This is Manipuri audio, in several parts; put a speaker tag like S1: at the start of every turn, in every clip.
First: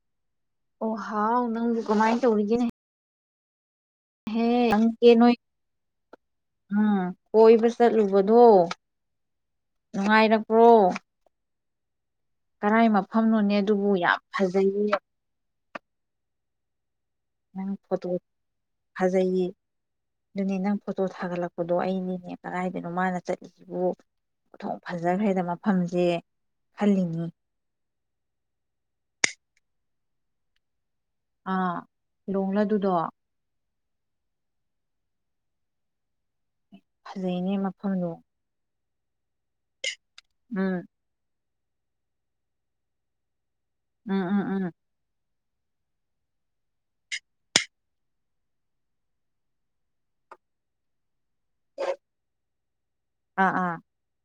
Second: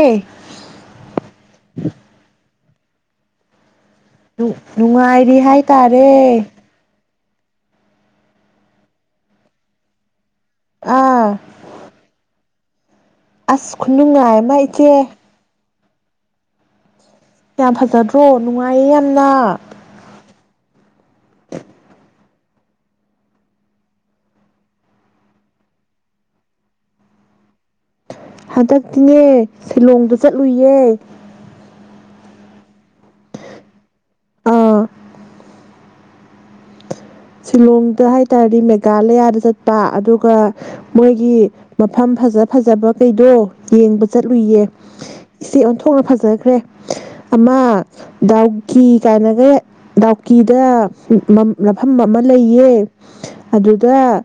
S1: ꯑꯦ
S2: ꯑꯣ ꯍꯥ ꯑꯣꯅ ꯀꯃꯥꯏ ꯇꯧꯔꯤꯒꯅꯦ ꯅꯪꯒꯤ ꯅꯣꯏ
S1: ꯅꯨꯡꯉꯥꯏꯔꯤ ꯍꯥꯏꯇꯥꯔꯦ
S2: ꯎꯝ ꯀꯣꯏꯕ ꯆꯠꯂꯨꯕꯗꯣ ꯅꯨꯡꯉꯥꯏꯔꯛ
S1: ꯑꯥ
S2: ꯀꯔꯥꯏꯃ ꯃꯐꯝꯅꯣꯅꯦ
S1: ꯑꯁ
S2: ꯑꯗꯨꯕꯨ ꯌꯥꯝ
S1: ꯈꯨꯅꯨꯡꯉꯥꯏ ꯑꯃ ꯏꯆꯦ
S2: ꯐꯖꯩꯌꯦ ꯅꯪ
S1: ꯌꯥꯝ
S2: ꯐꯣꯇꯣ
S1: ꯐꯖꯗ꯭ꯔꯣ ꯅꯨꯡꯉꯥꯏꯌꯦ ꯌꯥꯝꯅ
S2: ꯐꯖꯩꯌꯦ ꯑꯗꯨꯅꯦ ꯅꯪ ꯐꯣꯇꯣ ꯊꯥꯒꯠꯂꯛꯄꯗꯣ ꯑꯩꯅꯦꯅꯦ ꯀꯗꯥꯏꯗꯅꯣ ꯃꯥꯅ ꯆꯠꯂꯤꯁꯤꯕꯨ ꯄꯣꯊꯣꯡ ꯐꯖꯈ꯭ꯔꯦꯗ ꯃꯐꯝꯁꯦ ꯈꯜꯂꯤꯅꯤ
S1: ꯍꯟꯗꯛꯇꯤꯅꯦ ꯁꯤꯂꯣꯡꯗ ꯆꯠꯂꯨꯏꯌꯦ
S2: ꯑꯥ ꯏꯔꯣꯡꯂꯗꯨꯗꯣ
S1: ꯑꯥ
S2: ꯐꯖꯩꯅꯦ
S1: ꯁꯤꯂꯣꯡꯗ
S2: ꯃꯐꯝꯗꯣ
S1: ꯍꯥꯏꯇꯥꯥꯔꯗꯤ ꯀꯥꯂꯌꯥꯗ ꯆꯠꯄ ꯑꯗꯨ
S2: ꯎꯝ
S1: ꯃꯣꯏꯒꯤ ꯃꯐꯝ ꯐꯖ ꯐꯖꯕ ꯀꯩꯗꯣ ꯌꯦꯡꯕ
S2: ꯎꯝ
S1: ꯆꯠꯂꯨꯏꯌꯦ
S2: ꯎꯝ ꯎꯝ
S1: ꯏꯆꯦ ꯑꯣꯟꯊꯣꯛꯅ ꯐꯖꯈ꯭ꯔꯦ ꯑꯃ ꯗꯥꯎꯀꯤ ꯀꯥꯏꯅꯒ ꯗꯥꯎꯀꯤꯗ ꯃꯐꯝ ꯑꯃ ꯂꯩꯌꯦ
S2: ꯑꯥ ꯑꯥ
S1: ꯑꯗꯨꯗ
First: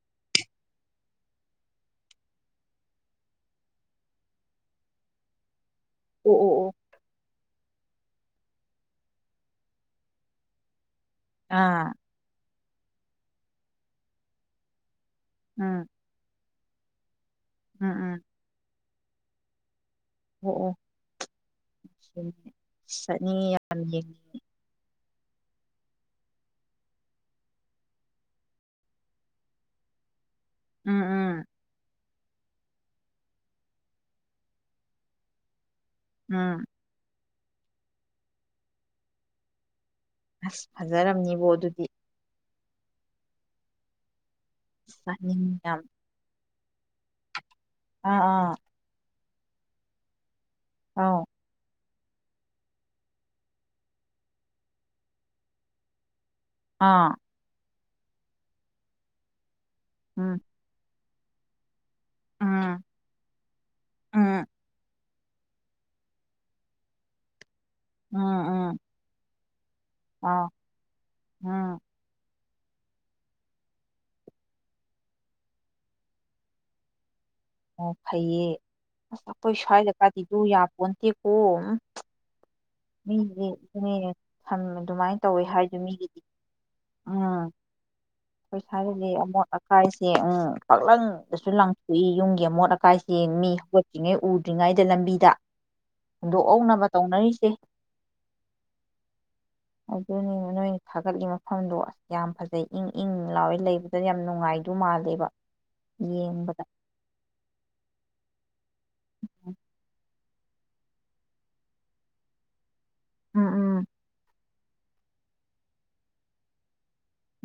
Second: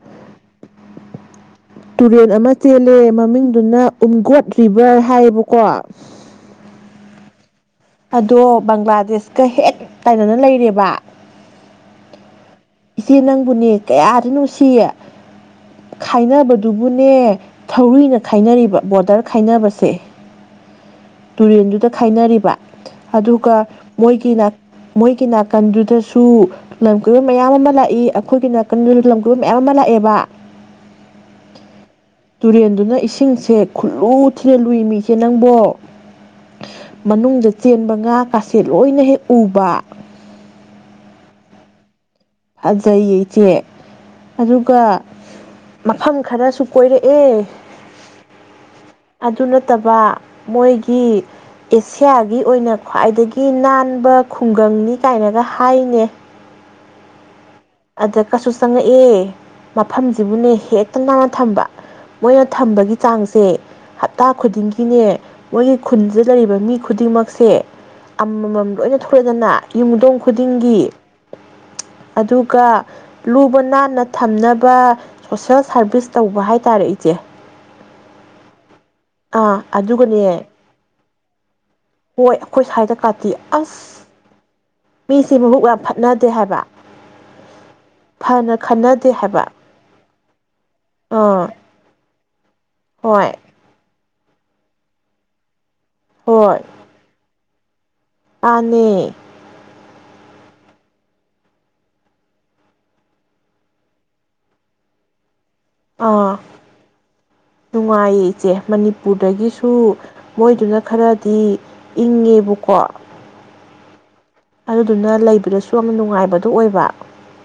S1: ꯇꯨꯔꯦꯜ ꯑꯃ ꯆꯦꯜꯂꯦ ꯃꯃꯤꯡꯗꯨꯅ ꯎꯝꯒꯣꯠ ꯚꯔ ꯍꯥꯏꯌꯦꯕꯀꯣ
S2: ꯎ ꯑꯣ ꯑꯣ
S1: ꯑꯗꯣ ꯕꯪꯒ꯭ꯂꯥꯗꯦꯁꯀ ꯍꯦꯛ ꯇꯥꯏꯅꯅ ꯂꯩꯔꯦꯕ
S2: ꯑꯥ
S1: ꯏꯆꯦ ꯅꯪꯕꯨꯅꯦ ꯀꯌꯥꯗꯤ ꯅꯨꯡꯁꯤꯌꯦ
S2: ꯎꯝ
S1: ꯈꯥꯏꯅꯕ ꯇꯕꯨꯨꯅꯦ
S2: ꯎꯝ
S1: ꯊꯧꯔꯨꯏꯅ
S2: ꯎꯝ
S1: ꯈꯥꯏꯅꯔꯤꯕ ꯕꯣꯗꯔ ꯈꯥꯏꯅꯕꯁꯦ
S2: ꯑꯣ ꯑꯣ
S1: ꯇꯨꯔꯦꯟꯗꯨꯗ ꯈꯥꯏꯅꯔꯤꯕ
S2: ꯆꯠꯅꯤꯡꯉꯤ
S1: ꯑꯗꯨꯒ
S2: ꯌꯥꯝ ꯌꯦꯡ
S1: ꯃꯣꯏꯒꯤꯅ ꯃꯣꯏꯒꯤ ꯅꯥꯀꯟꯗꯨꯗꯁꯨ ꯂꯝ ꯀꯣꯏꯕ ꯃꯌꯥꯝ ꯑꯃ ꯂꯥꯛꯏ ꯑꯩꯈꯣꯏꯒꯤ ꯅꯥꯀꯟꯗꯨꯗ ꯂꯝ ꯀꯣꯏꯕ ꯃꯌꯥꯝ ꯑꯃ ꯂꯥꯛꯑꯦꯕ
S2: ꯎꯝ ꯎꯝ
S1: ꯇꯨꯔꯦꯟꯗꯨꯅ ꯏꯁꯤꯡꯁꯦ ꯈꯨꯠꯂꯨ ꯊꯤꯅ ꯂꯨꯏꯃꯤꯁꯦ ꯅꯪꯕꯣ
S2: ꯎꯝ
S1: ꯃꯅꯨ ꯆꯦꯟꯕ ꯉꯥ ꯀꯥꯁꯦ ꯂꯣꯏꯅ ꯍꯦꯛ ꯎꯕ
S2: ꯑꯁ ꯐꯖꯔꯝꯅꯤꯕꯣ ꯑꯗꯨꯗꯤ
S1: ꯐꯖꯩꯌꯦ ꯏꯆꯦ ꯑꯗꯨꯒ
S2: ꯆꯥꯅꯤꯡ ꯌꯥꯝ
S1: ꯃꯐꯝ ꯈꯔꯁꯨ ꯀꯣꯏꯔꯛꯦ
S2: ꯑꯥ ꯑꯥ
S1: ꯑꯗꯨ ꯅꯠꯇꯕ ꯃꯣꯏꯒꯤ
S2: ꯑꯥꯎ
S1: ꯁꯤꯌꯥꯒꯤ ꯑꯣꯏꯅ ꯈ꯭ꯋꯥꯏꯗꯒꯤ ꯅꯥꯟꯕ ꯈꯨꯡꯒꯪꯅꯤ ꯀꯥꯏꯅꯒ ꯍꯥꯏꯅꯦ
S2: ꯑꯥ
S1: ꯑꯗ ꯀꯩꯁꯨ ꯆꯪꯉꯛꯑꯦ
S2: ꯎꯝ
S1: ꯃꯐꯝꯁꯤꯕꯨꯅꯦ ꯍꯦꯛ ꯅꯥꯟꯅ ꯊꯝꯕ ꯃꯣꯏꯅ
S2: ꯎꯝ
S1: ꯊꯝꯕꯒꯤ ꯆꯥꯡꯁꯦ ꯍꯞꯇꯥ
S2: ꯎꯝ
S1: ꯈꯨꯗꯤꯡꯒꯤꯅꯦ ꯃꯣꯏꯒꯤ ꯈꯨꯟꯁꯤꯗ ꯂꯩꯔꯤꯕ ꯃꯤ ꯈꯨꯗꯤꯡꯃꯛꯁꯦ
S2: ꯎꯝ
S1: ꯑꯃꯃꯝ
S2: ꯎꯝ
S1: ꯂꯣꯏꯅ ꯊꯣꯛꯂꯗꯅ ꯌꯨꯝꯊꯣꯡ
S2: ꯑꯥ
S1: ꯈꯨꯗꯤꯡꯒꯤ
S2: ꯎꯝ
S1: ꯑꯗꯨ ꯑꯗꯨꯒ ꯂꯨꯕ ꯅꯥꯟꯅ ꯊꯝꯅꯕ ꯁꯣꯁꯦꯜ ꯁꯥꯔꯚꯤꯁ ꯇꯧꯕ ꯍꯥꯏꯇꯥꯔꯦ ꯏꯆꯦ
S2: ꯑꯣ ꯐꯩꯌꯦ ꯑꯩꯈꯣꯏ
S1: ꯑꯥ
S2: ꯁꯋꯥꯏ ꯗꯒꯥꯗꯤ ꯗꯨ
S1: ꯑꯗꯨꯒꯅꯦ
S2: ꯌꯥꯄꯣꯟꯇꯤ ꯀ‌ꯣ
S1: ꯍꯣꯏ ꯁ꯭ꯋꯥꯏꯗ ꯀꯥꯇꯤ
S2: ꯃꯤꯗꯤ
S1: ꯑꯁ
S2: [unintelligible] ꯑꯗꯨꯃꯥꯏꯅ
S1: ꯃꯤꯁꯦ
S2: ꯇꯧꯋꯦ
S1: ꯃꯕꯨꯛ
S2: ꯍꯥꯏꯗꯨ
S1: ꯌꯥꯝ
S2: ꯃꯤꯒꯤꯗꯤ
S1: ꯐꯠꯅꯗꯦ ꯍꯥꯏꯕ
S2: ꯎꯝ
S1: ꯐꯅ
S2: ꯑꯩꯈꯣꯏ ꯁꯋꯥꯗꯗꯤ
S1: ꯈꯟꯅꯗꯦ ꯍꯥꯏꯕ
S2: ꯑꯃꯣꯠ ꯑꯀꯥꯏꯁꯦ ꯎꯝ
S1: ꯑꯥ
S2: ꯄꯥꯛꯂꯪꯗꯁꯨ ꯂꯪꯊꯣꯛꯏ ꯌꯨꯝ ꯒꯤ ꯃꯣꯠ ꯑꯀꯥꯏꯁꯤ
S1: ꯍꯣꯏ
S2: ꯃꯤ ꯎꯗ꯭ꯔꯤꯉꯥꯏꯗ ꯂꯝꯕꯤꯗ
S1: ꯍꯣꯏ
S2: ꯍꯨꯟꯗꯣꯛꯍꯧꯅꯕ ꯇꯧꯅꯔꯤꯁꯦ꯫
S1: ꯃꯥꯅꯦ꯫
S2: ꯑꯗꯨꯅꯦ ꯅꯣꯏꯅ ꯊꯥꯒꯠꯂꯤ ꯃꯐꯝꯗꯣ ꯑꯁ ꯌꯥꯝ ꯐꯖꯩ ꯏꯪ - ꯏꯪ ꯂꯥꯎꯋ ꯂꯩꯕꯗ ꯌꯥꯝ ꯅꯨꯡꯉꯥꯏꯗꯧ ꯃꯥꯜꯂꯤꯕ꯫
S1: ꯑꯥ ꯅꯨꯡꯉꯥꯏꯌꯦ ꯏꯆꯦ ꯃꯅꯤ ꯄꯨꯔꯗꯒꯤꯁꯨ ꯃꯣꯏꯗꯨꯅ ꯈꯔꯗꯤ ꯏꯪꯉꯦꯕꯀꯣ꯫
S2: ꯎꯝ -ꯎꯝ꯫
S1: ꯑꯗꯨꯗꯨꯅ ꯂꯩꯕꯗꯁꯨ ꯌꯥꯝꯅ ꯅꯨꯡꯉꯥꯏꯕꯗꯨꯣ ꯑꯣꯏꯕ꯫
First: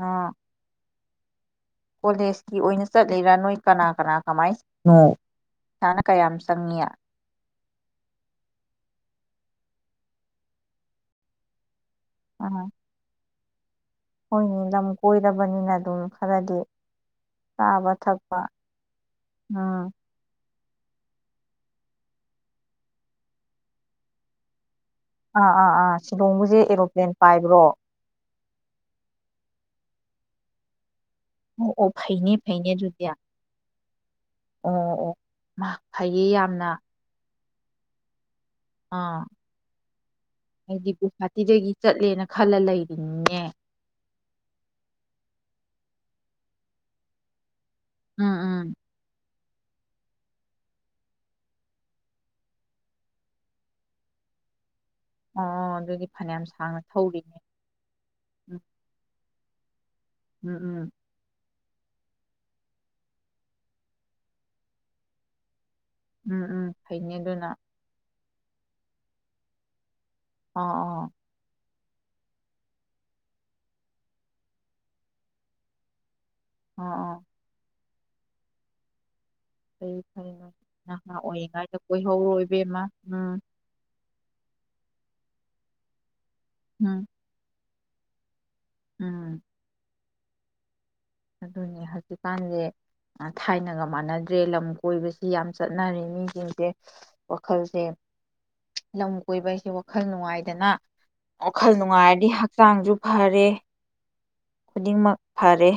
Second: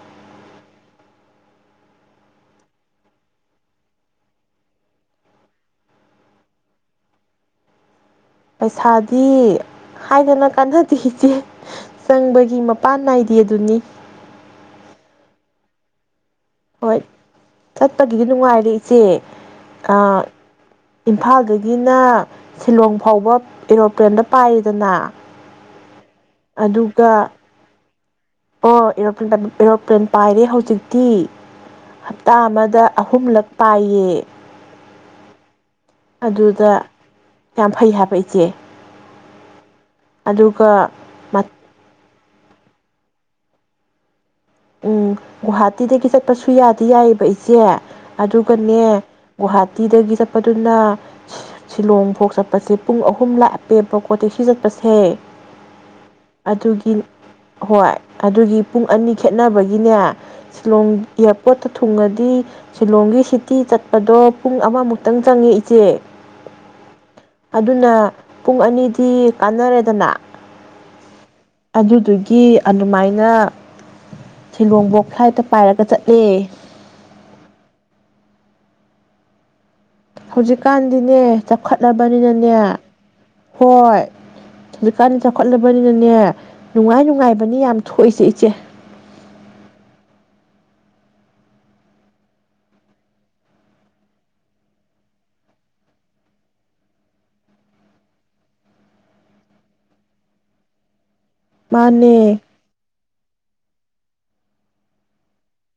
S2: ꯑꯥ꯫ ꯀꯣꯂꯦꯖꯀꯤ ꯑꯣꯏꯅ ꯆꯠꯂꯤꯔꯥ ꯅꯣꯏ ꯀꯅꯥ - ꯀꯅꯥ ꯀꯃꯥꯏꯅ ꯆꯠꯂꯤꯅꯣ ꯄꯩꯁꯅꯥ ꯀꯌꯥꯝ ꯆꯪꯉꯤ?
S1: ꯄꯩꯁꯥꯗꯤ ꯍꯥꯏꯗꯅ ꯀꯥꯟꯅꯗꯦ ꯏꯆꯦ꯫ ꯆꯪꯕꯒꯤ
S2: ꯑꯥ
S1: ꯃꯄꯥꯟ ꯅꯥꯏꯗ꯫ ꯗꯦ ꯗꯨꯅꯤ꯫
S2: ꯍꯣꯏꯅꯦ ꯂꯝ ꯀꯣꯏꯔꯕꯅꯤꯅ ꯑꯗꯨꯝ ꯈꯔꯗꯤ
S1: ꯍꯣꯏ
S2: ꯆꯥꯕ
S1: ꯆꯠꯄꯒꯤꯗꯤ
S2: ꯊꯛꯄ
S1: ꯅꯨꯡꯉꯥꯏꯔꯦ ꯏꯆꯦ꯫
S2: ꯎꯝ
S1: ꯏꯝꯐꯥꯜꯗꯒꯤꯅ ꯁꯤꯂꯣꯡ ꯐꯥꯎꯕ ꯑꯦꯔꯣꯄ꯭ꯂꯦꯟꯗ ꯄꯥꯏ
S2: ꯑ ꯑꯥ ꯑꯥ꯫ ꯁꯤꯂꯣꯡꯕꯁꯦ ꯑꯦꯔꯣꯄ꯭ꯂꯦꯟ
S1: ꯑꯗꯨꯒ
S2: ꯄꯥꯏꯕ꯭ꯔꯣ?
S1: ꯑꯣ ꯑꯦꯔꯣꯄ꯭ꯂꯦꯟ ꯑꯦꯔꯣꯄ꯭ꯂꯦꯟ ꯄꯥꯏꯔꯦ ꯍꯧꯖꯤꯛꯇ ꯇꯤ
S2: ꯑꯣ ꯑꯣ ꯐꯩꯅꯦ
S1: ꯍꯞꯇꯥ
S2: ꯐꯩꯅꯦ
S1: ꯑꯃꯗ
S2: ꯑꯗꯨꯗꯤ ꯑꯣ
S1: ꯑꯍꯨꯝꯂꯛ ꯄꯥꯏꯌꯦ
S2: ꯑꯣ ꯃꯥ ꯐꯩꯌꯦ ꯌꯥꯝꯅ
S1: ꯑꯗꯨꯗ ꯌꯥꯝ ꯐꯩ ꯍꯥꯏꯕ ꯏꯆꯦ꯫
S2: ꯑꯥ
S1: ꯑꯗꯨꯒ
S2: ꯑꯩꯗꯤ ꯒꯨꯍꯥꯇꯤꯗꯒꯤ ꯆꯠꯂꯦꯅ ꯈꯂ ꯂꯩꯔꯤꯅꯤꯅꯦ꯫
S1: ꯎꯝ ꯒꯨꯍꯥꯇꯤꯗꯒꯤ ꯆꯠꯄꯁꯨ ꯌꯥꯗꯤ ꯌꯥꯏꯑꯕ ꯏꯆꯦ꯫
S2: ꯎꯝ ꯎꯝ
S1: ꯑꯗꯨꯒꯅꯦ ꯒꯨꯍꯥꯇꯤꯗꯒꯤ ꯆꯠꯄꯗꯨꯅ ꯁꯤꯂꯣꯡꯐꯥꯎ ꯆꯠꯄꯁꯦ ꯄꯨꯡ ꯑꯍꯨꯝ ꯂꯥꯄꯦꯕ ꯇꯦꯛꯁꯤ ꯆꯠ ꯄꯥꯁꯦ
S2: ꯑꯣ ꯑꯗꯨꯗꯤ ꯐꯅꯌꯥꯝ ꯁꯥꯡꯅ
S1: ꯑꯗꯨꯒꯤ
S2: ꯊꯧꯔꯤꯅꯦ
S1: ꯍꯣꯏ
S2: ꯎꯝ
S1: ꯑꯗꯨꯒꯤ ꯄꯨꯡ ꯑꯅꯤ ꯈꯦꯠꯅꯕꯒꯤꯅꯦ
S2: ꯎꯝ
S1: ꯁꯤꯂꯣꯡ ꯏꯌꯥꯔ ꯄꯣꯠꯇ ꯊꯨꯡꯉꯗꯤ ꯁꯤꯂꯣꯡꯒꯤ ꯁꯤꯇꯤ ꯆꯠꯄꯗꯣ ꯄꯨꯡ ꯑꯃꯃꯨꯛꯇꯪ ꯆꯪꯉꯤ꯫
S2: ꯎꯝ - ꯎꯝ ꯐꯩꯅꯦ ꯑꯗꯨꯅ꯫
S1: ꯄꯨꯡ ꯑꯅꯤꯗꯤ ꯀꯥꯟꯅꯔꯦꯗꯅ꯫
S2: ꯑꯥ - ꯑꯥ꯫
S1: ꯑꯗꯨꯗꯨꯒꯤ ꯑꯗꯨꯃꯥꯏꯅ ꯁꯤꯂꯣꯡꯐꯣꯛ ꯐ꯭ꯂꯥꯏꯠꯇ ꯄꯥꯏꯔꯒ ꯆꯠꯂꯦ꯫
S2: ꯑꯥ - ꯑꯥ꯫ ꯑꯩ ꯐꯔꯦꯅ ꯅꯍꯥ
S1: ꯍꯧꯖꯤꯛꯀꯥꯟꯗꯤꯅꯦ
S2: ꯑꯣꯏꯔꯤꯉꯩꯗ
S1: ꯆꯥꯎꯈꯠꯂꯕꯅꯤꯅꯅꯦ
S2: ꯀꯣꯏꯍꯧꯔꯣꯏꯕꯦꯝꯃ ꯎꯝ
S1: ꯍꯧꯀꯥꯟ ꯆꯥꯎꯈꯠꯂꯕꯅꯤꯅꯅꯦ ꯅꯨꯡꯉꯥꯏ
S2: ꯎꯝ
S1: ꯅꯨꯡꯉꯥꯏꯕꯅꯤ ꯌꯥꯝ ꯊꯣꯛꯏꯁꯦ ꯏꯆꯦ
S2: ꯎꯝ ꯑꯗꯨꯅꯦ ꯍꯧꯖꯤꯛꯀꯥꯟꯖꯦ ꯊꯥꯏꯅꯒ ꯃꯥꯟꯅꯗ꯭ꯔꯦ ꯂꯝ ꯀꯣꯏꯕꯁꯤ ꯌꯥꯝ ꯆꯠꯅꯔꯦ ꯃꯤꯁꯤꯡꯁꯦ ꯋꯥꯈꯜꯁꯦ ꯂꯝ ꯀꯣꯏꯕ ꯍꯥꯏꯁꯦ ꯋꯥꯈꯜ ꯅꯨꯡꯉꯥꯏꯗꯅ ꯋꯥꯈꯜ ꯅꯨꯡꯉꯥꯏꯔꯗꯤ
S1: ꯃꯥꯅꯦ
S2: ꯍꯛꯆꯥꯡꯁꯨ ꯐꯔꯦ ꯈꯨꯗꯤꯡꯃꯛ ꯐꯔꯦ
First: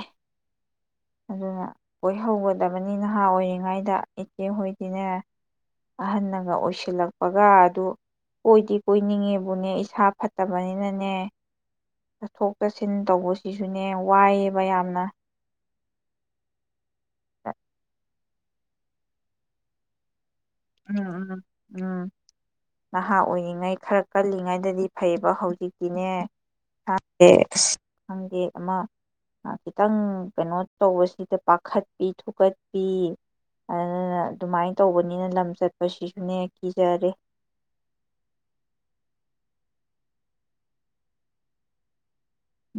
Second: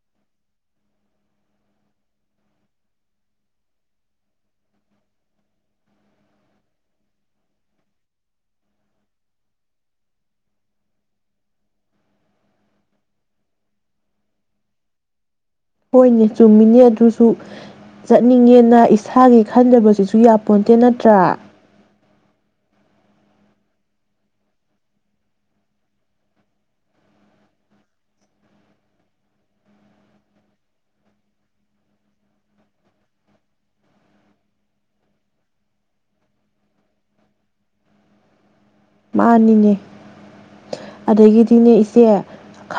S2: ꯑꯗꯨꯅ ꯀꯣꯏꯍꯧꯒꯗꯕꯅꯤ ꯅꯍꯥ ꯑꯣꯏꯔꯤꯉꯩꯗ ꯏꯆꯦꯍꯣꯏꯗꯤꯅꯦ ꯑꯍꯟꯅꯒ ꯑꯣꯏꯁꯤꯜꯂꯛꯄꯒ ꯑꯗꯨ ꯀꯣꯏꯗꯤ ꯀꯣꯏꯅꯤꯡꯉꯦꯕꯨꯅꯦ ꯏꯁꯥ ꯐꯠꯇꯕꯅꯤꯅꯅꯦ ꯆꯠꯊꯣꯛ ꯆꯠꯁꯤꯟ ꯇꯧꯕꯁꯤꯁꯨꯅꯦ ꯋꯥꯏꯌꯦꯕ ꯌꯥꯝꯅ
S1: ꯍꯣꯏꯅꯦ ꯆꯨꯝꯃꯤꯅꯦ ꯑꯗꯨ ꯁꯨ ꯆꯠꯅꯤꯡꯉꯦꯅ ꯏꯁꯥꯒꯤ ꯈꯟꯗꯕꯁꯤꯁꯨ ꯌꯥꯝ ꯄꯣꯟꯇꯦ
S2: ꯎꯝ
S1: ꯅꯠꯇ꯭ꯔꯥ
S2: ꯎꯝ ꯎꯝ ꯅꯍꯥ ꯑꯣꯏꯔꯤꯉꯩ ꯈꯔ ꯀꯜꯂꯤꯉꯩꯗꯗꯤ ꯐꯩꯌꯦꯕ ꯍꯧꯖꯤꯛꯇꯤꯅꯦ ꯈꯗꯦ ꯑꯁ ꯈꯪꯗꯦ ꯑꯃ ꯈꯤꯇꯪ ꯀꯩꯅꯣ ꯇꯧꯕꯁꯤꯗ ꯄꯥꯈꯠꯄꯤ ꯊꯨꯀꯠꯄꯤ ꯑꯗꯨꯅ ꯑꯗꯨꯃꯥꯏꯅ ꯇꯧꯕꯅꯤꯅ ꯂꯝ ꯁꯠꯄꯁꯤꯁꯨꯅꯦ ꯀꯤ ꯖꯔꯦ
S1: ꯃꯥꯅꯤꯅꯦ ꯑꯗꯒꯤꯗꯤꯅꯦ ꯏꯆꯦ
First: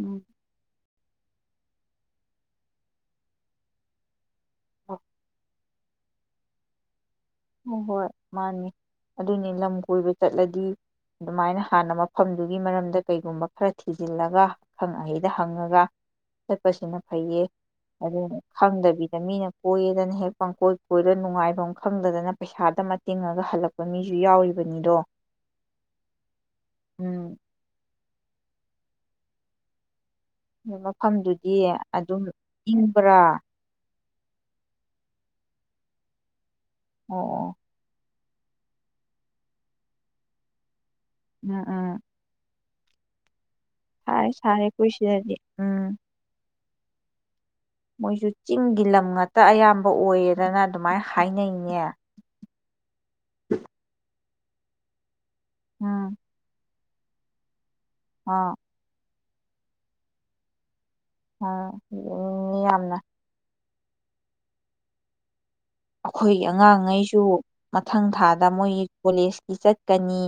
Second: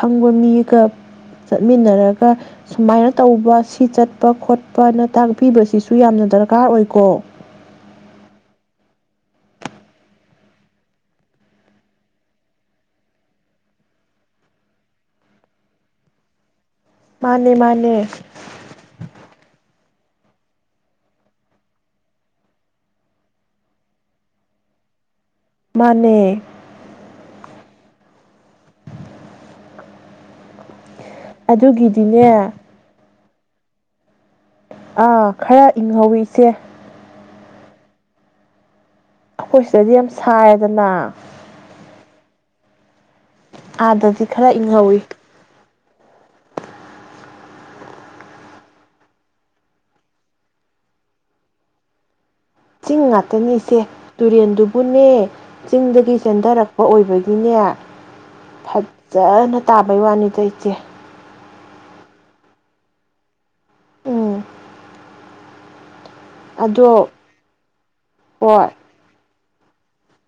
S2: ꯎꯝ
S1: ꯆꯠꯃꯤꯟꯅꯔꯒ ꯁꯨꯃꯥꯏꯅ ꯇꯧꯕ ꯁꯤ ꯆꯠ ꯈꯣꯠꯄꯅ ꯇꯥꯛꯄꯤꯕꯁꯤꯁꯨ ꯁꯨ ꯌꯥꯝꯅ ꯗꯔꯀꯥꯔ ꯑꯣꯏꯀꯣ
S2: ꯍꯣ ꯍꯣꯏ ꯃꯥꯅꯤ ꯑꯗꯨꯅꯤ ꯂꯝ ꯀꯣꯏꯕ ꯆꯠꯂꯗꯤ ꯑꯗꯨꯃꯥꯏꯅ ꯍꯥꯟꯅ ꯃꯐꯝꯗꯨꯒꯤ ꯃꯔꯝꯗ ꯀꯩꯒꯨꯝꯕ ꯈꯔ ꯊꯤꯖꯤꯜꯂꯒ ꯑꯈꯪ ꯑꯍꯩꯗ ꯍꯪꯉꯒ ꯆꯠꯄꯁꯤꯅ ꯐꯩꯌꯦ
S1: ꯃꯥꯅꯦ ꯃꯥꯅꯦ
S2: ꯑꯗꯨꯅ ꯈꯪꯗꯕꯤꯗ ꯃꯤꯅ ꯄꯣꯌꯦ ꯗꯅ ꯍꯦꯛ ꯄꯥꯡꯀꯣꯏ ꯀꯣꯏꯔ ꯅꯨꯡꯉꯥꯏꯐꯝ ꯈꯪꯗꯗꯅ ꯄꯩꯁꯥꯗ ꯃꯇꯤꯡꯉꯒ ꯍꯜꯂꯛꯄ ꯃꯤꯖꯨ ꯌꯥꯎꯔꯤꯕꯅꯤꯗꯣ
S1: ꯃꯥꯅꯦ
S2: ꯎꯝ ꯃꯐꯝꯗꯨꯗꯤ ꯑꯗꯨꯝ
S1: ꯑꯗꯨꯒꯤꯗꯤꯅꯦ
S2: ꯏꯪꯕ꯭ꯔꯥ
S1: ꯑꯥ ꯈꯔ ꯏꯪꯍꯧꯋꯤ ꯏꯆꯦ
S2: ꯑꯣ ꯑꯣ
S1: ꯑꯩꯈꯣꯏ ꯁꯤꯗꯗꯤ ꯌꯥꯝ ꯁꯥꯏꯌꯦꯗꯅ
S2: ꯎꯝ ꯎꯝ
S1: ꯑꯥꯗꯗꯤ
S2: ꯁꯥꯔꯦ
S1: ꯈꯔ
S2: ꯁꯥꯔꯦ ꯑꯩꯈꯣꯏ
S1: ꯏꯪꯍꯧꯋꯤ
S2: ꯁꯤꯗꯗꯤ ꯎꯝ ꯃꯣꯏꯁꯨ ꯆꯤꯡꯒꯤ ꯂꯝ ꯉꯥꯛꯇ ꯑꯌꯥꯝꯕ ꯑꯣꯏꯌꯦꯗꯅ ꯑꯗꯨꯃꯥꯏꯅ ꯍꯥꯏꯅꯩꯅꯦ
S1: ꯆꯤꯡ ꯉꯥꯛꯇꯅꯤ ꯏꯆꯦ ꯇꯨꯔꯦꯟꯗꯨꯕꯨꯅꯦ
S2: ꯎꯝ
S1: ꯆꯤꯡꯗꯒꯤ ꯆꯦꯟꯊꯔꯛ ꯑꯣꯏꯕꯒꯤꯅꯦ ꯊ
S2: ꯑꯥ
S1: ꯐꯖꯅ ꯇꯥꯕꯩ ꯋꯥꯅꯤꯗ ꯏꯆꯦ
S2: ꯑꯥ ꯃꯤ ꯌꯥꯝꯅ
S1: ꯎꯝ
S2: ꯑꯩꯈꯣꯏꯒꯤ
S1: ꯑꯗꯣ
S2: ꯑꯉꯥꯡꯉꯩꯁꯨ ꯃꯊꯪ ꯊꯥꯗ
S1: ꯍꯣꯏ
S2: ꯃꯣꯏꯒꯤ ꯀꯣꯂꯦꯖ ꯆꯠꯀꯅꯤ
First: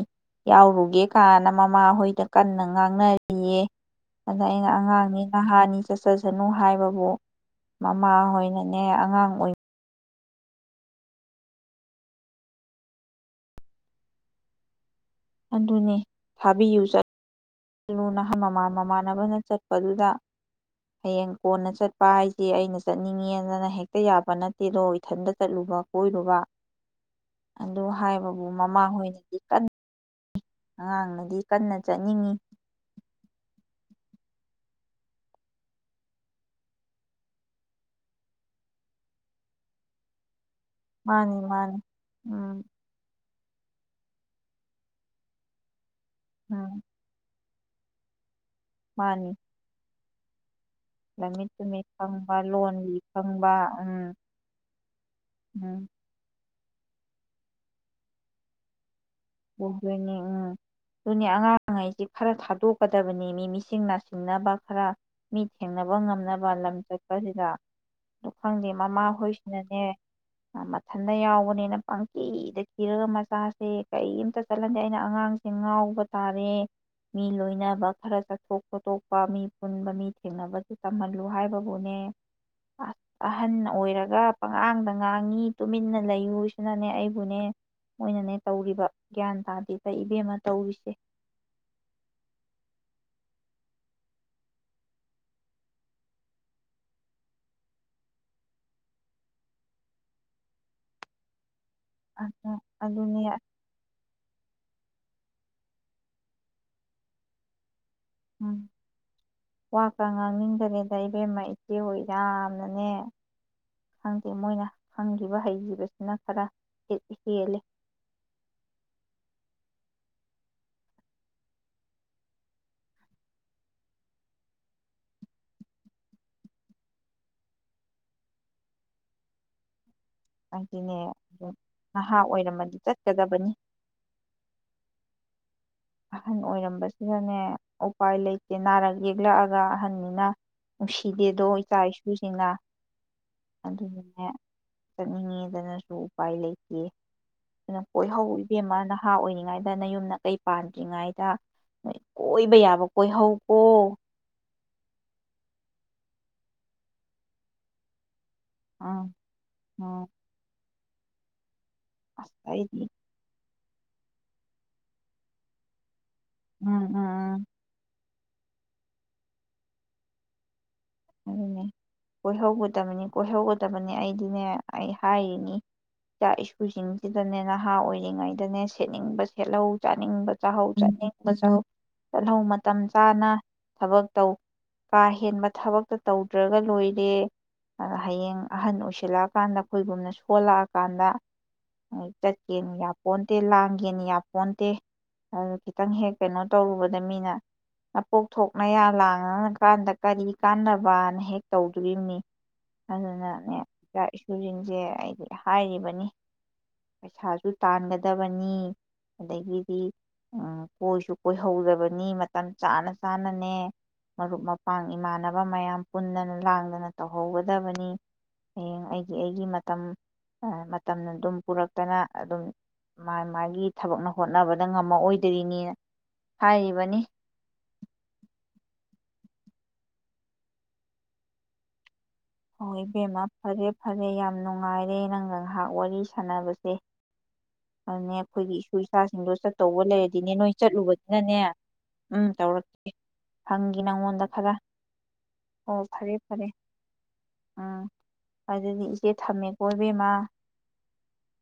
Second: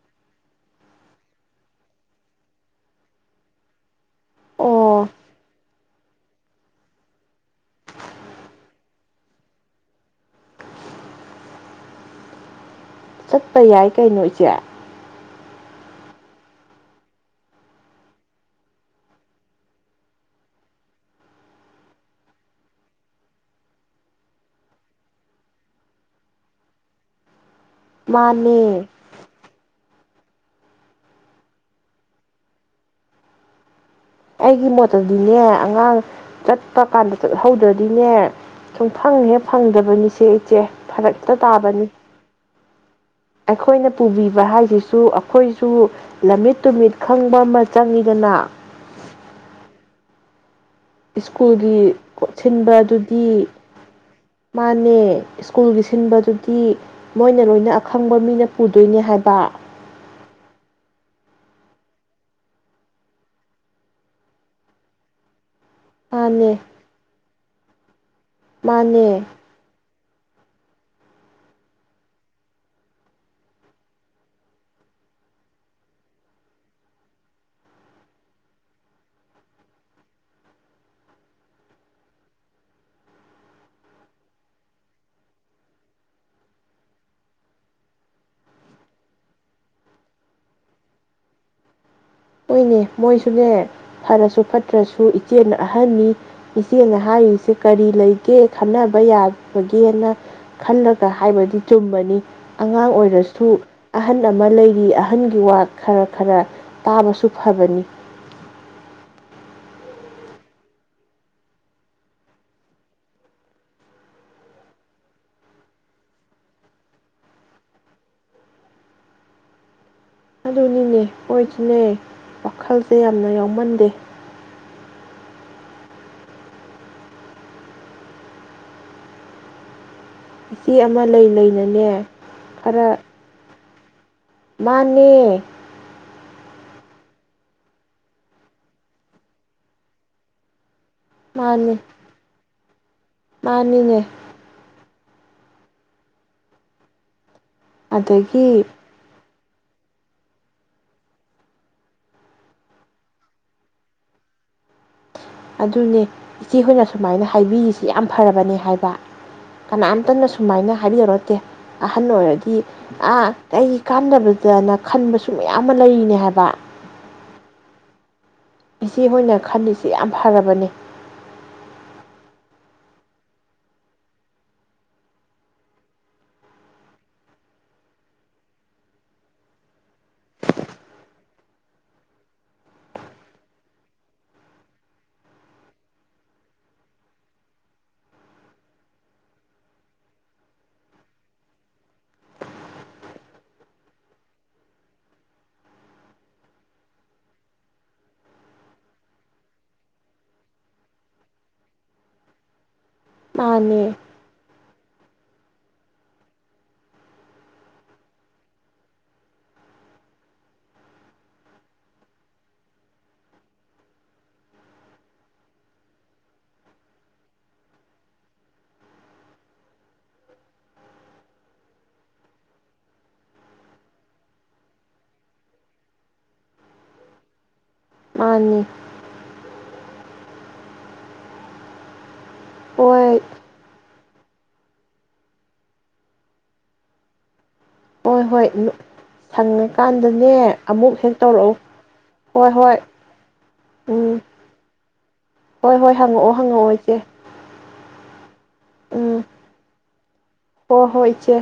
S2: ꯌꯥꯎꯔꯨꯒꯦ ꯀꯥꯏꯅ ꯃꯃꯥꯍꯣꯏꯗ ꯀꯟꯅ ꯉꯥꯡꯅꯔꯤꯌꯦ ꯑꯗ ꯑꯩꯅ
S1: ꯑꯣ
S2: ꯑꯉꯥꯡꯅꯦ ꯅꯍꯥꯅꯤ ꯆꯠꯆꯁꯅꯨ ꯍꯥꯏꯕꯕꯨ ꯃꯃꯥꯍꯣꯏꯅꯅꯦ ꯑꯉꯥꯡ ꯑꯣꯏ
S1: ꯆꯠꯄ ꯌꯥꯏ ꯀꯩꯅꯣ ꯏꯆꯦ
S2: ꯑꯗꯨꯅꯤ ꯊꯥꯕꯤꯌꯨ ꯆꯠꯂꯨ ꯅꯍꯥꯟ ꯃꯃꯥꯟ ꯃꯃꯥꯟꯅꯕꯅ ꯆꯠꯄꯗꯨꯗ ꯍꯌꯦꯡ ꯀꯣꯟꯅ ꯆꯠꯄ ꯍꯥꯏꯁꯦ ꯑꯩꯅ ꯆꯠꯅꯤꯡꯉꯦꯗꯅ ꯍꯦꯛꯇ ꯌꯥꯕ ꯅꯠꯇꯦꯗꯣ ꯏꯊꯟꯇ ꯆꯠꯂꯨꯕ ꯀꯣꯏꯔꯨꯕ ꯑꯗꯨ ꯍꯥꯏꯕꯕꯨ ꯃꯃꯥ
S1: ꯃꯥꯅꯦ
S2: ꯍꯣꯏꯅꯗꯤ ꯀꯟ ꯑꯉꯥꯡꯅꯗꯤ ꯀꯟꯅ ꯆꯠꯅꯤꯡꯉꯤ
S1: ꯑꯩꯒꯤ ꯃꯣꯠꯇꯗꯤꯅꯦ ꯑꯉꯥꯡ ꯆꯠꯄ ꯀꯥꯟꯗ ꯆꯠꯍꯧꯗ꯭ꯔꯗꯤꯅꯦ ꯁꯨꯝ ꯐꯪꯍꯦ ꯐꯪꯗꯕꯅꯤꯁꯦ ꯏꯆꯦ
S2: ꯃꯥꯅꯤ
S1: ꯐꯔꯛꯇ
S2: ꯃꯥꯅꯤ
S1: ꯇꯥꯕꯅꯤ
S2: ꯎꯝ
S1: ꯑꯩꯈꯣꯏꯅ ꯄꯨꯕꯤꯕ ꯍꯥꯏꯁꯤꯁꯨ ꯑꯩꯈꯣꯏꯁꯨ ꯂꯝꯃꯤꯠ
S2: ꯎꯝ
S1: ꯇꯨꯃꯤꯠ ꯈꯪꯕ ꯆꯪꯉꯤꯗꯅ
S2: ꯃꯥꯅꯤ ꯂꯝꯃꯤꯠ
S1: ꯁ꯭ꯀꯨꯜꯒꯤ
S2: ꯇꯨꯃꯤꯠ ꯈꯪꯕ ꯂꯣꯟꯂꯤ
S1: ꯁꯤꯟꯕꯗꯨꯗꯤ
S2: ꯈꯪꯕ ꯎꯝ
S1: ꯃꯥꯅꯦ ꯁ꯭ꯀꯨꯜꯒꯤ
S2: ꯎꯝ
S1: ꯁꯤꯟꯕꯗꯨ ꯇꯤ ꯃꯣꯏꯅ ꯂꯣꯏꯅ ꯑꯈꯪꯕ ꯃꯤꯅ ꯄꯨꯗꯣꯏꯅꯦ ꯍꯥꯏꯕ
S2: ꯄꯨꯗꯨꯏꯅꯦ ꯎꯝ ꯑꯗꯨꯅꯤ ꯑꯉꯥꯡꯈꯩꯁꯤ ꯈꯔ ꯊꯥꯗꯣꯛꯀꯗꯕꯅꯦꯃꯤ ꯃꯤꯁꯤꯡ ꯅꯥꯁꯤꯡꯅꯕ ꯈꯔ ꯃꯤ ꯊꯦꯡꯅꯕ ꯉꯝꯅꯕ
S1: ꯃꯥꯅꯦ
S2: ꯂꯝ ꯆꯠꯄꯁꯤꯗ ꯑꯗꯨ ꯈꯪꯗꯦ
S1: ꯃꯥꯅꯦ
S2: ꯃꯃꯥꯍꯣꯏꯁꯤꯅꯅꯦ ꯃꯊꯟꯇ ꯌꯥꯎꯕꯅꯤꯅ ꯄꯪꯀꯤꯗ ꯀꯤꯔꯒ ꯃꯆꯥꯁꯦ ꯀꯔꯤꯝꯇ ꯆꯠꯍꯟꯗꯦ ꯑꯩꯅ ꯑꯉꯥꯡꯁꯦ ꯉꯥꯎꯕ ꯇꯥꯔꯦ ꯃꯤ ꯂꯣꯏꯅꯕ ꯈꯔ ꯆꯠꯊꯣꯛ ꯈꯣꯇꯣꯛꯄ ꯃꯤ ꯄꯨꯟꯕ ꯃꯤ ꯊꯦꯡꯅꯕꯁꯨ ꯇꯝꯍꯜꯂꯨ ꯍꯥꯏꯕꯕꯨꯅꯦ ꯑꯁ ꯑꯍꯟ ꯑꯣꯏꯔꯒ ꯄꯉꯥꯡꯗ ꯉꯥꯡꯉꯤ ꯇꯨꯃꯤꯟꯅ ꯂꯩꯌꯨ ꯁꯤꯅꯅꯦ ꯑꯩꯕꯨꯅꯦ ꯃꯣꯏꯅꯅꯦ ꯇꯧꯔꯤꯕ ꯒ꯭ꯌꯥꯟ ꯇꯥꯗꯦꯗ ꯏꯕꯦꯝꯃ ꯇꯧꯔꯤꯁꯦ
S1: ꯍꯣꯏꯅꯦ ꯃꯣꯏꯁꯨꯅꯦ ꯐꯔꯁꯨ ꯐꯠꯇ꯭ꯔꯁꯨ ꯏꯆꯦꯅ ꯑꯍꯟꯅꯤ ꯏꯆꯦꯅ ꯍꯥꯏꯔꯤꯁꯦ ꯀꯔꯤ ꯂꯩꯒꯦ ꯈꯟꯅꯕ ꯌꯥꯕꯒꯦꯅ ꯈꯜꯂꯒ ꯍꯥꯏꯕꯗꯤ ꯆꯨꯝꯕꯅꯤ
S2: ꯑꯗꯨ
S1: ꯑꯉꯥꯡ
S2: ꯑꯗꯨꯅꯦ
S1: ꯑꯣꯏꯔꯁꯨ ꯑꯍꯟ ꯑꯃ ꯂꯩꯔꯤ ꯑꯍꯟꯒꯤ ꯋꯥ ꯈꯔ ꯈꯔ ꯇꯥꯕꯁꯨ ꯐꯕꯅꯤ
S2: ꯎꯝ ꯋꯥꯀ ꯉꯥꯡꯅꯤꯡꯗꯔꯦꯗ ꯏꯕꯦꯝꯃ ꯏꯆꯦ ꯍꯣꯏ ꯌꯥꯝꯅꯅꯦ ꯈꯪꯗꯦ ꯃꯣꯏꯅ ꯈꯪꯈꯤꯕ ꯍꯩꯈꯤꯕꯁꯤꯅ ꯈꯔ ꯈꯤꯛ ꯍꯦꯜꯂꯤ
S1: ꯑꯗꯨꯅꯤꯅꯦ ꯃꯣꯏꯁꯨꯅꯦ ꯋꯥꯈꯜꯁꯦ ꯌꯥꯝꯅ ꯌꯥꯎꯃꯟꯗꯦ ꯏꯆꯦ
S2: ꯍꯥꯏꯗꯤꯅꯦ
S1: ꯑꯃ ꯂꯩ
S2: ꯑꯗꯨꯝ
S1: ꯂꯩꯅꯅꯦ
S2: ꯅꯍꯥ ꯑꯣꯏꯔꯝꯃꯗꯤ
S1: ꯈꯔ
S2: ꯆꯠꯀꯗꯕꯅꯤ
S1: ꯃꯥꯅꯦ
S2: ꯑꯍꯟ ꯑꯣꯏꯔꯝꯕꯁꯤꯗꯅꯦ ꯎꯄꯥꯏ ꯂꯩꯇꯦ ꯅꯥꯔꯛ ꯌꯦꯛꯂꯛꯑꯒ ꯑꯍꯟꯅꯤꯅ ꯅꯨꯡꯁꯤꯗꯦꯗꯣ
S1: ꯃꯥꯅꯦ
S2: ꯏꯆꯥ ꯏꯁꯨꯁꯤꯡꯅ ꯑꯗꯨꯅꯦ
S1: ꯃꯥꯅꯤꯅꯦ
S2: ꯆꯅꯤ ꯇꯅꯁꯨ ꯎꯥꯏ ꯂꯩꯦꯈꯤꯦ ꯑꯗꯨꯅ ꯀꯣꯏꯍꯧꯕ
S1: ꯑꯗꯒꯤ
S2: ꯏꯕꯦꯝꯃ ꯅꯍꯥ ꯑꯣꯏꯅ ꯀꯉꯗꯅ ꯌꯨꯝꯗ ꯀꯩ ꯄꯥꯟꯗ꯭ꯔꯤꯉꯩꯗ ꯀꯣꯏꯕ ꯌꯥꯕ ꯀꯣꯏꯍꯧꯀꯣ
S1: ꯑꯗꯨꯅꯦ ꯏꯆꯦ ꯍꯣꯏꯅ ꯁꯨꯃꯥꯏꯅ ꯍꯥꯏꯕꯤꯔꯤꯁꯤ ꯌꯥꯝ ꯐꯔꯕꯅꯤ ꯍꯥꯏꯕ
S2: ꯎꯝ ꯎꯝ
S1: ꯀꯅꯥꯝꯇꯅ ꯁꯨꯃꯥꯏꯅ ꯍꯥꯏꯕꯤꯔꯛꯣ ꯅꯀꯦ ꯑꯍꯟ
S2: ꯑꯁ
S1: ꯑꯣꯏꯔꯗꯤ
S2: ꯑꯩꯗꯤ
S1: ꯑꯥ ꯑꯩꯒꯤ ꯀꯥꯟꯅꯕꯗꯅ ꯈꯟꯕꯁꯨ ꯃꯌꯥꯝ ꯑꯃ ꯂꯩꯔꯤꯅꯦ ꯍꯥꯏꯕ
S2: ꯎꯝ ꯎꯝ ꯎꯝ
S1: ꯏꯆꯦ ꯍꯣꯏꯅ ꯈꯜꯂꯤꯁꯤ ꯌꯥꯝ ꯐꯔꯕꯅꯤ
S2: ꯑꯗꯨꯅꯦ ꯀꯣꯏꯍꯧꯒꯗꯕꯅꯤ ꯀꯣꯏꯍꯧꯒꯗꯕꯅꯤ ꯑꯩꯗꯤꯅꯦ ꯑꯩ ꯍꯥꯏꯔꯤꯅꯤ ꯏꯆꯥ ꯏꯁꯨꯨꯁꯤꯡꯁꯤꯗꯅꯦ ꯅꯍꯥ ꯑꯣꯏꯔꯤꯉꯩꯗꯅꯦ ꯁꯦꯠꯅꯤꯡꯕ ꯁꯦꯠꯍꯧ ꯆꯥꯅꯤꯡꯕ ꯆꯥꯍꯧ ꯆꯥꯅꯤꯡꯕ ꯆꯧ ꯆꯠꯍꯧ ꯃꯇꯝ ꯆꯥꯅ ꯊꯕꯛ ꯇꯧ ꯀꯥ ꯍꯦꯟꯕ ꯊꯕꯛ ꯇ ꯇꯧꯗ꯭ꯔꯒ ꯂꯣꯏꯔꯦ ꯑ ꯍꯌꯦꯡ ꯑꯍꯟ ꯑꯣꯏꯁꯤꯜꯂꯛꯑꯀꯥꯟꯗ ꯑꯩꯈꯣꯏꯒꯨꯝꯅ ꯁꯣꯜꯂꯛꯑꯀꯥꯟꯗ ꯆꯠꯀꯦꯅ ꯌꯥꯄꯣꯟꯇꯦ ꯂꯥꯡꯒꯦꯅ ꯌꯥꯄꯣꯟꯇꯦ ꯑꯗꯨ ꯈꯤꯇꯪ ꯍꯦꯛ ꯀꯩꯅꯣ ꯇꯧꯔꯨꯕꯗ ꯃꯤꯅ ꯅꯄꯣꯛꯊꯣꯛꯅꯌꯥ ꯂꯥꯡꯀꯥꯟꯗ ꯀꯔꯤ ꯀꯥꯟꯅꯕ ꯕꯥꯅ ꯍꯦꯛ ꯇꯧꯗꯣꯔꯤꯕꯅꯤ ꯑꯗꯨꯅꯅꯦ
S1: ꯃꯥꯅꯦ
S2: ꯏ ꯁꯨꯔꯤꯅꯤ ꯁꯦ ꯑꯩꯗꯤ ꯍꯥꯏꯔꯤꯕꯅꯤ ꯄꯩꯁꯥꯁꯨ ꯇꯥꯟꯒꯗꯕꯅꯤ ꯑꯗꯒꯤꯗꯤ ꯀꯣꯏꯁꯨ ꯀꯣꯏꯍꯧꯗꯕꯅꯤ ꯃꯇꯝ ꯆꯥꯅ ꯆꯥꯅꯅꯦ ꯃꯔꯨꯞ ꯃꯄꯥꯡ ꯏꯃꯥꯟꯅꯕ ꯃꯌꯥꯝ ꯄꯨꯟꯗꯅ ꯂꯥꯡꯗꯅ ꯇꯧꯍꯧꯒꯗꯕꯅꯤ ꯍꯌꯦꯡ ꯑꯩꯒꯤ ꯑꯩꯒꯤ ꯃꯇꯝ ꯃꯇꯝꯅ ꯑꯗꯨꯝ ꯄꯨꯔꯛꯇꯅ ꯑꯗꯨꯝ ꯃꯥ ꯃꯥꯒꯤ ꯊꯕꯛꯅ ꯍꯣꯠꯅꯕꯗ ꯉꯝꯃꯑꯣꯏꯗꯣꯏꯅꯤꯅ ꯍꯥꯏꯔꯤꯕꯅꯤ
S1: ꯃꯥꯅꯤ
S2: ꯍꯣꯏ ꯏꯕꯦꯝꯃ ꯐꯔꯦ ꯐꯔꯦ ꯌꯥꯝ ꯅꯨꯡꯉꯥꯏꯔꯦ ꯅꯪ ꯉꯥꯏꯍꯥꯛ ꯋꯥꯔꯤ ꯁꯥꯟꯅꯕꯁꯦ ꯑꯗꯨꯅꯦ
S1: ꯍꯣꯏ ꯍꯣꯏ
S2: ꯑꯩꯈꯣꯏꯒꯤ ꯏꯁꯨ ꯏꯆꯥꯁꯤꯡꯗꯣ ꯆꯠꯇꯧꯕ ꯂꯩꯔꯗꯤꯅꯦ
S1: ꯁꯪꯉꯀꯥꯟꯗꯅꯦ
S2: ꯅꯣꯏ
S1: ꯑꯃꯨꯛ ꯍꯦꯛ
S2: ꯆꯠꯂꯨꯕꯅꯤꯅꯅꯦ
S1: ꯇꯧꯔꯛꯎ
S2: ꯎꯝ
S1: ꯍꯣꯏ ꯍꯣꯏ
S2: ꯇꯧꯔꯛꯀꯦ ꯐꯪꯈꯤ
S1: ꯎꯝ
S2: ꯅꯪꯉꯣꯟꯗ ꯈꯔ
S1: ꯍꯣꯏ
S2: ꯑꯣ
S1: ꯍꯣꯏ
S2: ꯐꯔꯦ
S1: ꯍꯪꯉꯛꯑꯣ
S2: ꯐꯔꯦ
S1: ꯍꯪꯉꯛꯑꯣ ꯏꯆꯦ
S2: ꯎꯝ ꯑꯗꯨꯗꯤ ꯏꯆꯦ ꯊꯝꯃꯦꯀꯣ ꯀꯃ
S1: ꯍ ꯍꯣꯏꯁꯦ